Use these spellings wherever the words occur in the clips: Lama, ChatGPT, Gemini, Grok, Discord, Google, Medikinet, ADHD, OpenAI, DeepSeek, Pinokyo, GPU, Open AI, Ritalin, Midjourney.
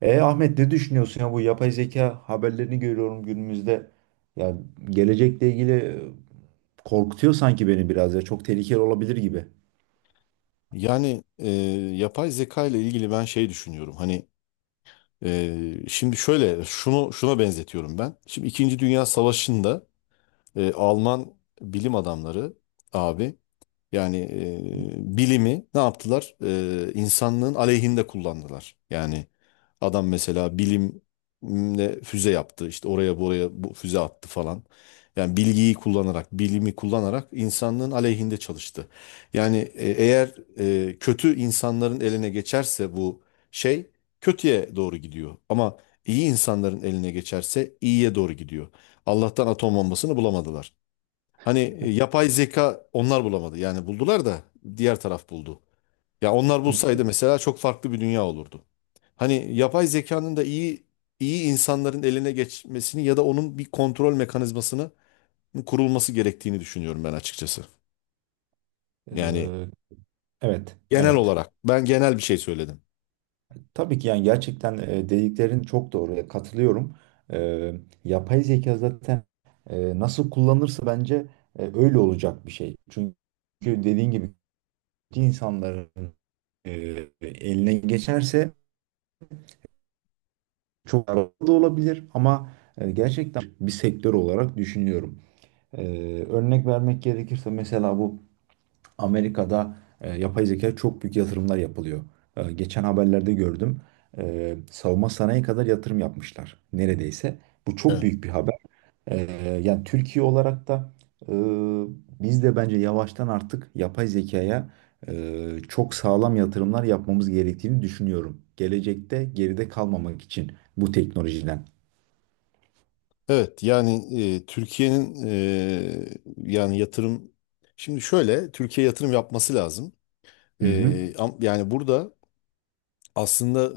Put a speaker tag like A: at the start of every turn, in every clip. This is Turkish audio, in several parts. A: Ahmet, ne düşünüyorsun ya, bu yapay zeka haberlerini görüyorum günümüzde. Ya, gelecekle ilgili korkutuyor sanki beni biraz, ya çok tehlikeli olabilir gibi.
B: Yani yapay zeka ile ilgili ben şey düşünüyorum. Şimdi şöyle şunu şuna benzetiyorum ben. Şimdi İkinci Dünya Savaşı'nda Alman bilim adamları abi yani bilimi ne yaptılar? İnsanlığın aleyhinde kullandılar. Yani adam mesela bilimle füze yaptı. İşte oraya buraya bu füze attı falan. Yani bilgiyi kullanarak, bilimi kullanarak insanlığın aleyhinde çalıştı. Yani eğer kötü insanların eline geçerse bu şey kötüye doğru gidiyor. Ama iyi insanların eline geçerse iyiye doğru gidiyor. Allah'tan atom bombasını bulamadılar. Hani yapay zeka onlar bulamadı. Yani buldular da diğer taraf buldu. Ya onlar
A: Hı.
B: bulsaydı mesela çok farklı bir dünya olurdu. Hani yapay zekanın da iyi insanların eline geçmesini ya da onun bir kontrol mekanizmasının kurulması gerektiğini düşünüyorum ben açıkçası. Yani
A: Ee, evet,
B: genel
A: evet.
B: olarak ben genel bir şey söyledim.
A: Tabii ki, yani gerçekten dediklerin çok doğru. Ya, katılıyorum. Ee, yapay zeka zaten nasıl kullanırsa bence öyle olacak bir şey. Çünkü dediğin gibi insanların e, eline geçerse çok da olabilir ama gerçekten bir sektör olarak düşünüyorum. E, örnek vermek gerekirse mesela bu Amerika'da yapay zeka çok büyük yatırımlar yapılıyor. Geçen haberlerde gördüm. Savunma sanayi kadar yatırım yapmışlar neredeyse. Bu çok
B: Evet.
A: büyük bir haber. E, yani Türkiye olarak da e, biz de bence yavaştan artık yapay zekaya çok sağlam yatırımlar yapmamız gerektiğini düşünüyorum. Gelecekte geride kalmamak için bu teknolojiden.
B: Evet yani Türkiye'nin yani yatırım şimdi şöyle Türkiye yatırım yapması lazım. E,
A: Hı hı.
B: yani burada aslında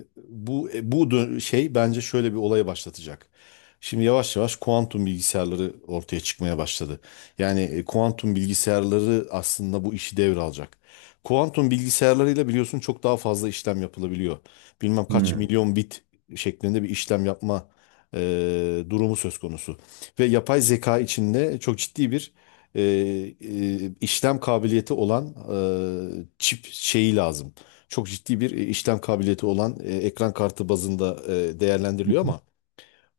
B: bu şey bence şöyle bir olaya başlatacak. Şimdi yavaş yavaş kuantum bilgisayarları ortaya çıkmaya başladı. Yani kuantum bilgisayarları aslında bu işi devralacak. Kuantum bilgisayarlarıyla biliyorsun çok daha fazla işlem yapılabiliyor. Bilmem kaç
A: Hı.
B: milyon bit şeklinde bir işlem yapma durumu söz konusu. Ve yapay zeka içinde çok ciddi bir işlem kabiliyeti olan çip şeyi lazım, çok ciddi bir işlem kabiliyeti olan ekran kartı bazında değerlendiriliyor ama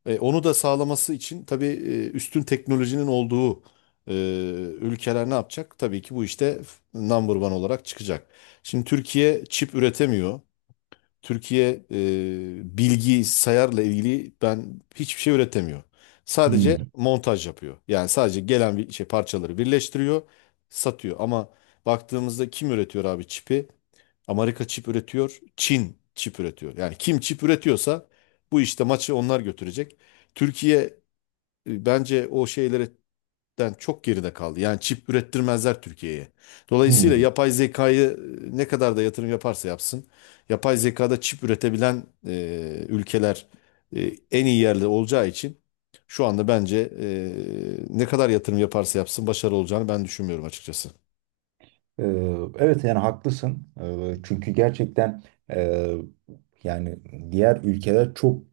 B: onu da sağlaması için tabii üstün teknolojinin olduğu e, ülkeler ne yapacak? Tabii ki bu işte number one olarak çıkacak. Şimdi Türkiye çip üretemiyor. Türkiye bilgi sayarla ilgili ben hiçbir şey üretemiyor. Sadece
A: Hmm.
B: montaj yapıyor. Yani sadece gelen bir şey parçaları birleştiriyor, satıyor. Ama baktığımızda kim üretiyor abi çipi? Amerika çip üretiyor, Çin çip üretiyor. Yani kim çip üretiyorsa bu işte maçı onlar götürecek. Türkiye bence o şeylerden çok geride kaldı. Yani çip ürettirmezler Türkiye'ye. Dolayısıyla
A: Hmm.
B: yapay zekayı ne kadar da yatırım yaparsa yapsın, yapay zekada çip üretebilen ülkeler en iyi yerde olacağı için şu anda bence ne kadar yatırım yaparsa yapsın başarılı olacağını ben düşünmüyorum açıkçası.
A: Ee, evet yani haklısın. Çünkü gerçekten e, Yani diğer ülkeler çok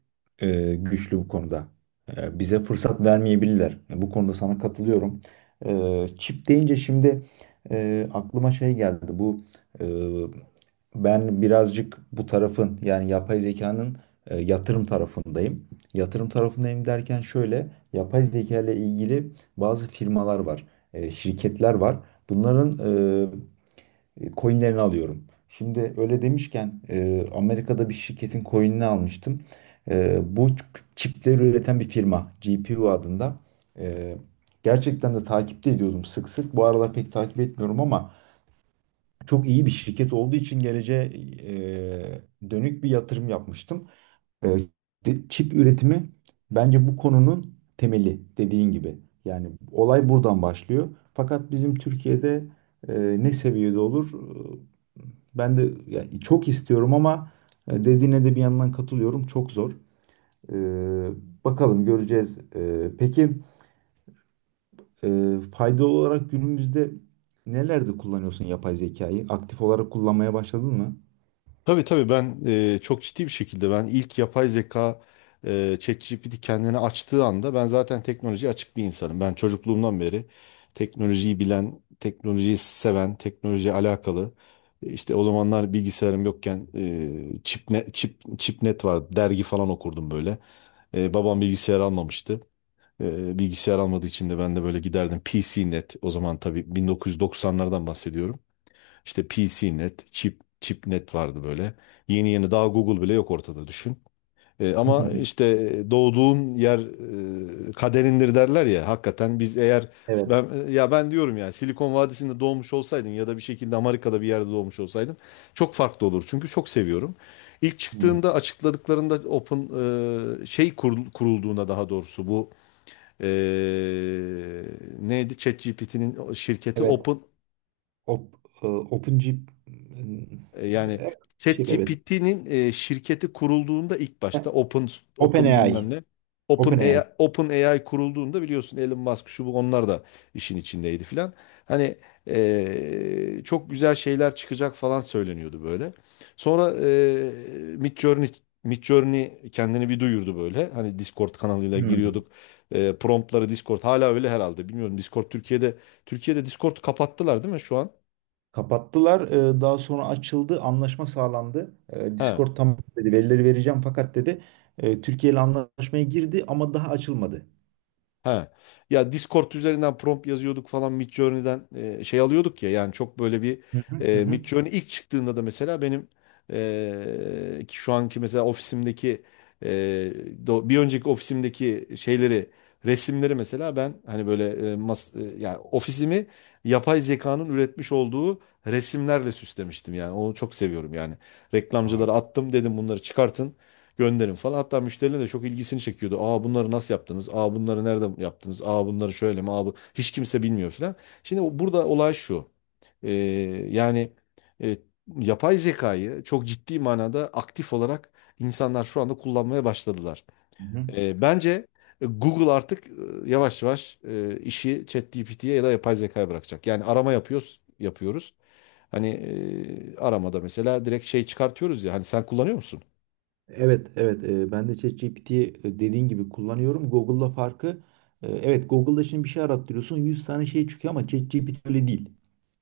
A: güçlü bu konuda. Bize fırsat vermeyebilirler. Bu konuda sana katılıyorum. Çip deyince şimdi aklıma şey geldi. E, ben birazcık bu tarafın, yani yapay zekanın yatırım tarafındayım. Yatırım tarafındayım derken şöyle, yapay zeka ile ilgili bazı firmalar var, şirketler var. Bunların e, coinlerini alıyorum. Şimdi öyle demişken Amerika'da bir şirketin coinini almıştım. Bu çipleri üreten bir firma GPU adında. E, gerçekten de takipte ediyordum sık sık. Bu aralar pek takip etmiyorum ama çok iyi bir şirket olduğu için geleceğe dönük bir yatırım yapmıştım. Ee, Çip üretimi bence bu konunun temeli, dediğin gibi. Yani olay buradan başlıyor. Fakat bizim Türkiye'de e, ne seviyede olur? Ee, ben de yani çok istiyorum ama dediğine de bir yandan katılıyorum. Çok zor. Ee, bakalım, göreceğiz. Peki faydalı olarak günümüzde nelerde kullanıyorsun yapay zekayı? Aktif olarak kullanmaya başladın mı?
B: Tabii tabii, ben çok ciddi bir şekilde ben ilk yapay zeka ChatGPT kendini açtığı anda, ben zaten teknolojiye açık bir insanım. Ben çocukluğumdan beri teknolojiyi bilen, teknolojiyi seven, teknolojiye alakalı. İşte o zamanlar bilgisayarım yokken Çipne, Çip, Çipnet vardı. Dergi falan okurdum böyle. Babam bilgisayar almamıştı. Bilgisayar almadığı için de ben de böyle giderdim PCnet, o zaman tabii 1990'lardan bahsediyorum. İşte P C net, Chip, ChipNet vardı böyle. Yeni yeni, daha Google bile yok ortada, düşün. Ama işte doğduğun yer kaderindir derler ya. Hakikaten biz eğer
A: Evet.
B: ben ya ben diyorum ya Silikon Vadisi'nde doğmuş olsaydım ya da bir şekilde Amerika'da bir yerde doğmuş olsaydım çok farklı olur. Çünkü çok seviyorum. İlk
A: Hmm.
B: çıktığında, açıkladıklarında Open şey kurulduğunda, daha doğrusu, bu e, neydi? ChatGPT'nin şirketi
A: Evet.
B: Open.
A: Op, OpenG
B: Yani
A: bir şey de, evet.
B: ChatGPT'nin şirketi kurulduğunda ilk başta Open, Open
A: OpenAI.
B: bilmem ne, Open AI,
A: OpenAI.
B: Open AI kurulduğunda, biliyorsun Elon Musk şu bu onlar da işin içindeydi filan. Hani çok güzel şeyler çıkacak falan söyleniyordu böyle. Sonra Midjourney Midjourney kendini bir duyurdu böyle. Hani Discord kanalıyla
A: Hmm.
B: giriyorduk. Promptları Discord hala öyle herhalde. Bilmiyorum, Discord Türkiye'de Türkiye'de Discord kapattılar değil mi şu an?
A: Kapattılar. Daha sonra açıldı. Anlaşma sağlandı.
B: He.
A: Discord tamam dedi. Verileri vereceğim, fakat dedi, Türkiye ile anlaşmaya girdi ama daha açılmadı.
B: Ha. Ya Discord üzerinden prompt yazıyorduk falan, Midjourney'den şey alıyorduk ya, yani çok böyle bir
A: Hı hı hı. Hı.
B: Midjourney ilk çıktığında da mesela benim ki şu anki mesela ofisimdeki e, bir önceki ofisimdeki şeyleri, resimleri mesela ben hani böyle yani ofisimi yapay zekanın üretmiş olduğu resimlerle süslemiştim, yani onu çok seviyorum yani.
A: Vay.
B: Reklamcılara attım, dedim bunları çıkartın gönderin falan. Hatta müşteriler de çok ilgisini çekiyordu. Aa, bunları nasıl yaptınız? Aa, bunları nerede yaptınız? Aa, bunları şöyle mi? Aa, bu... Hiç kimse bilmiyor falan. Şimdi burada olay şu. Ee, Yani e, yapay zekayı çok ciddi manada aktif olarak insanlar şu anda kullanmaya başladılar.
A: Hı hı.
B: Bence Google artık yavaş yavaş işi ChatGPT'ye ya da yapay zekaya bırakacak. Yani arama yapıyoruz, yapıyoruz. Hani aramada mesela direkt şey çıkartıyoruz ya. Hani sen kullanıyor musun?
A: Evet, evet. Ben de ChatGPT'yi, dediğin gibi kullanıyorum. Google'la farkı, evet, Google'da şimdi bir şey arattırıyorsun, 100 tane şey çıkıyor ama ChatGPT öyle değil.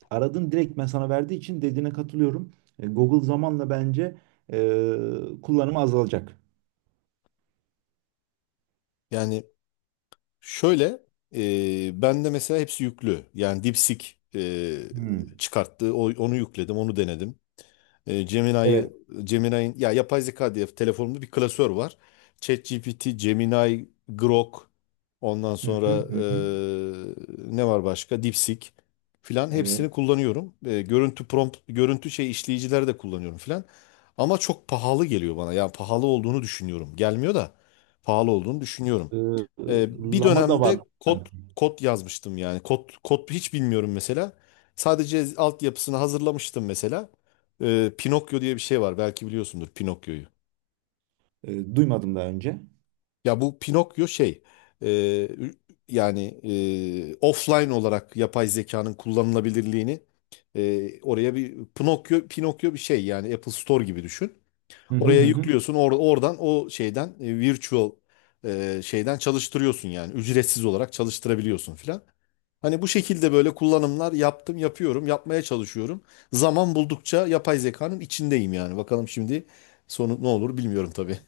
A: Aradın, direkt ben sana verdiği için dediğine katılıyorum. Google zamanla bence e, kullanımı azalacak.
B: Yani şöyle, ben de mesela hepsi yüklü. Yani DeepSeek
A: Hmm.
B: çıkarttı. O, onu yükledim, onu denedim. Gemini'yi,
A: Evet.
B: Gemini'nin, ya yapay zeka diye telefonumda bir klasör var. ChatGPT, Gemini, Grok, ondan
A: Hı hı
B: sonra
A: hı. Hı.
B: ne var başka? DeepSeek filan,
A: Evet.
B: hepsini kullanıyorum. Görüntü prompt, görüntü şey işleyicileri de kullanıyorum filan. Ama çok pahalı geliyor bana. Yani pahalı olduğunu düşünüyorum. Gelmiyor da pahalı olduğunu düşünüyorum.
A: E,
B: Bir
A: Lama da var
B: dönemde kod
A: sanki.
B: kod yazmıştım yani. Kod hiç bilmiyorum mesela. Sadece altyapısını hazırlamıştım mesela. Pinokyo diye bir şey var. Belki biliyorsundur Pinokyo'yu.
A: Duymadım daha önce.
B: Ya bu Pinokyo şey, e, yani offline olarak yapay zekanın kullanılabilirliğini oraya bir Pinokyo bir şey, yani Apple Store gibi düşün.
A: Hı hı
B: Oraya
A: hı. Hı.
B: yüklüyorsun, oradan o şeyden virtual şeyden çalıştırıyorsun, yani ücretsiz olarak çalıştırabiliyorsun filan. Hani bu şekilde böyle kullanımlar yaptım, yapıyorum, yapmaya çalışıyorum. Zaman buldukça yapay zekanın içindeyim yani. Bakalım şimdi sonu ne olur, bilmiyorum tabii.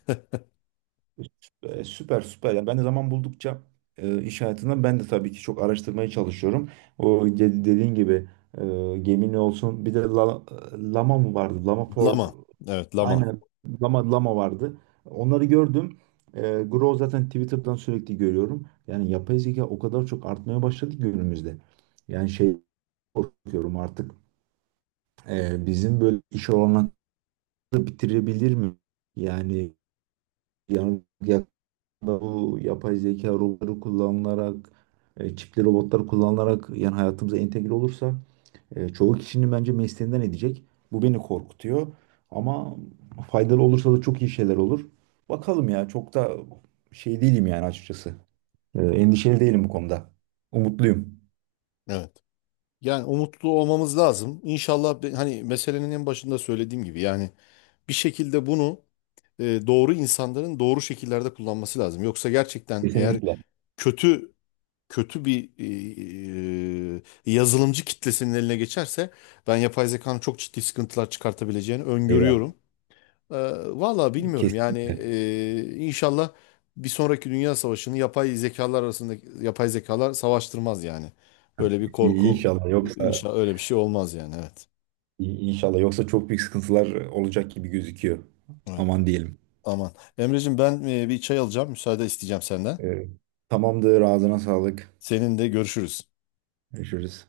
A: Süper süper. Yani ben de zaman buldukça iş hayatında ben de tabii ki çok araştırmaya çalışıyorum. Dediğin gibi e, Gemini olsun. Bir de Lama mı vardı? Lama for
B: Lama. Evet, lama.
A: aynen, Lama, Lama vardı. Onları gördüm. Grow zaten Twitter'dan sürekli görüyorum. Yani yapay zeka o kadar çok artmaya başladı ki günümüzde. Yani şey korkuyorum artık, bizim böyle iş olanları bitirebilir mi? Yani yani yakında bu yapay zeka robotları kullanılarak, çipli robotlar kullanılarak yani hayatımıza entegre olursa çoğu kişinin bence mesleğinden edecek. Bu beni korkutuyor. Ama faydalı olursa da çok iyi şeyler olur. Bakalım ya, çok da şey değilim yani, açıkçası. Endişeli değilim bu konuda. Umutluyum.
B: Evet. Yani umutlu olmamız lazım. İnşallah, hani meselenin en başında söylediğim gibi, yani bir şekilde bunu doğru insanların doğru şekillerde kullanması lazım. Yoksa gerçekten, eğer
A: Kesinlikle.
B: kötü, kötü bir yazılımcı kitlesinin eline geçerse, ben yapay zekanın çok ciddi sıkıntılar çıkartabileceğini
A: Eyvah.
B: öngörüyorum. Ee, Valla bilmiyorum yani,
A: Kesinlikle.
B: inşallah bir sonraki dünya savaşını yapay zekalar arasında yapay zekalar savaştırmaz yani. Böyle bir
A: İyi,
B: korku,
A: İnşallah yoksa
B: inşallah öyle bir şey olmaz yani, evet.
A: iyi, inşallah yoksa çok büyük sıkıntılar olacak gibi gözüküyor.
B: Evet.
A: Aman diyelim.
B: Aman. Emreciğim, ben bir çay alacağım, müsaade isteyeceğim senden.
A: E, tamamdır. Ağzına sağlık.
B: Seninle görüşürüz.
A: Görüşürüz.